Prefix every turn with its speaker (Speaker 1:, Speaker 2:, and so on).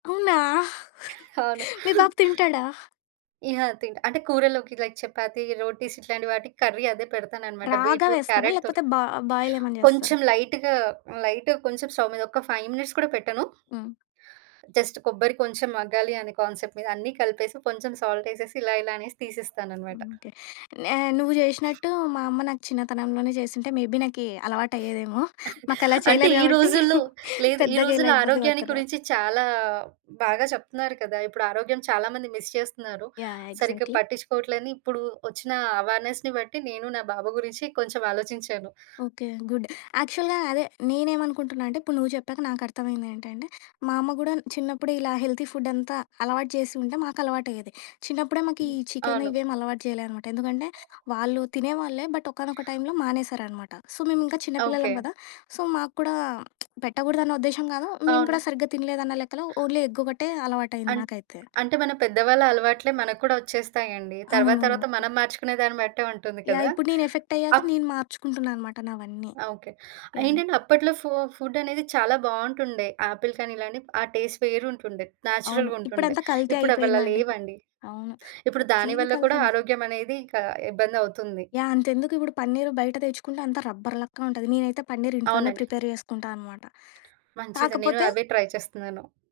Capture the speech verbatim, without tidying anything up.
Speaker 1: అవునా?
Speaker 2: అవును.
Speaker 1: మీ బాబు తింటాడా?
Speaker 2: ఇ ఆ! తింట్ అంటే, కూరల్లోకి లైక్ చపాతీ, రోటీస్ ఇట్లాంటి వాటికి కర్రీ అదే పెడతాననమాట,
Speaker 1: రాగా
Speaker 2: బీట్రూట్
Speaker 1: వేస్తారా?
Speaker 2: క్యారట్‌ తోర్
Speaker 1: లేకపోతే బా బాయిలేమన్నా చేస్తారా?
Speaker 2: కొంచెం లైట్‌గా, హ్మ్, లైట్‌గా కొంసేపు స్టవ్ మీద, ఒక్క ఫైవ్ మినిట్స్ కూడా పెట్టను.
Speaker 1: హ్మ్.
Speaker 2: జస్ట్ కొబ్బరి కొంచం మగ్గాలి అనే కాన్సెప్ట్ మీద అన్ని కలిపేసి, కొంచెం సాల్టేసేసి, ఇలా, ఇలా అనేసి తీసేస్తాననమాట.
Speaker 1: ఉంటే నే నువ్వు జేషినట్టూ మా అమ్మ నాకు చిన్నతనంలోనే చేసుంటే, మేబీ నాకీ అలవాటయ్యేదేమో. మాకలా
Speaker 2: అంటే,
Speaker 1: చెయలేదు
Speaker 2: ఈ
Speaker 1: గాబట్టి,
Speaker 2: రోజుల్లో లేదు. ఈ
Speaker 1: పెద్దగా ఇలా
Speaker 2: రోజుల్లో
Speaker 1: ఇబ్బంది
Speaker 2: ఆరోగ్యాన్ని
Speaker 1: పడతన్న.
Speaker 2: కురించి చాలా బాగా చెప్తున్నారు కదా! ఇప్పుడు ఆరోగ్యం చాలా మంది మిస్ చేస్తున్నారు.
Speaker 1: యాహ్!
Speaker 2: సరిగ్గా
Speaker 1: ఎగ్జాక్ట్‌లీ.
Speaker 2: పట్టిచ్చుకోవట్లే అని ఇప్పు‌డు ఒచ్చినా అవేర్‌నెస్‌ని బట్టి, నేను నా బాబు గురించి కొంచమాలోచించాను.
Speaker 1: ఓకే. గుడ్. యాక్చువల్‌గా అదే. నేనేమనుకుంటున్నా అంటే, ఇప్పుడు నువ్వు చెప్పాక నాకర్థమయిందేంటంటే, మా అమ్మ గూడా న్ చిన్నప్పుడే ఇలా హెల్తీ ఫుడ్డంతా అలవాటు చేసుంటే, మాకలవాటయ్యేది. చిన్నప్పుడే, మాకు
Speaker 2: హ్మ్.
Speaker 1: ఈ చికెన్
Speaker 2: అవును.
Speaker 1: ఇవేమీ అలవాటు చెయలే అనమాట. ఎందుకంటే, వాళ్ళు తినేవాళ్ళే, బట్, ఒకానొక టైమ్‌లో మానేశారనమాట. సో, మేమింకా చిన్న పిల్లలం
Speaker 2: ఓకే.
Speaker 1: కదా! సో, మాకు కూడా పెట్టకూడదన్న ఉద్దేశం గాదు. మేము కూడా
Speaker 2: అవును.
Speaker 1: సరిగ్గా తినలేదన్న లెక్కలో ఓన్లీ ఎగ్గొకటే అలవాటయింది
Speaker 2: అన్
Speaker 1: నాకైతే.
Speaker 2: అంటే, మన పెద్దవాళ్ళ అలవాట్లే మనకు కూడా ఒచ్చేస్తాయండి. తర్వాత, తర్వాత
Speaker 1: అవునవును.
Speaker 2: మనం మార్చుకునే దాన్ని బట్టే ఉంటుంది
Speaker 1: యాహ్!
Speaker 2: కదా!
Speaker 1: ఇప్పుడు నేనెఫెక్టయ్యాక,
Speaker 2: అప్
Speaker 1: నేను మార్చుకుంటున్నా అనమాట నావన్నీ.
Speaker 2: ఆ! ఓకే. ఆహ్,
Speaker 1: యాహ్!
Speaker 2: ఏంటంటే, అప్పట్లో ఫో ఫుడ్డనేది చాలా బావుంటుండే. ఆపిల్ కానీ ఇలాని, ఆ టేస్ట్ వేరుంటుండే,
Speaker 1: అవును.
Speaker 2: న్యాచురల్‌గుంటుండే.
Speaker 1: ఇప్పుడంతా కల్తీ
Speaker 2: ఇప్పుడవలా
Speaker 1: అయిపోయిందండి.
Speaker 2: లేవండి.
Speaker 1: అవును.
Speaker 2: ఇప్పుడు దాని
Speaker 1: ప్రతీది
Speaker 2: వల్ల కూడా
Speaker 1: కల్తీ‌న.
Speaker 2: ఆరోగ్యమనేది ఇంక ఇబ్బందవుతుంది.
Speaker 1: యాహ్! అంతెందుకిప్పుడు పన్నీరు బయట తెచ్చుకుంటే, అంతా రబ్బర్ లక్కనుంటది. నేనైతే పన్నీరింట్లోనే
Speaker 2: అవునండి.
Speaker 1: ప్రిపేర్ చేసుకుంటా అనమాట.
Speaker 2: మంచిది. నేను
Speaker 1: కాకపోతే
Speaker 2: అవే ట్రై చేస్తన్నాను.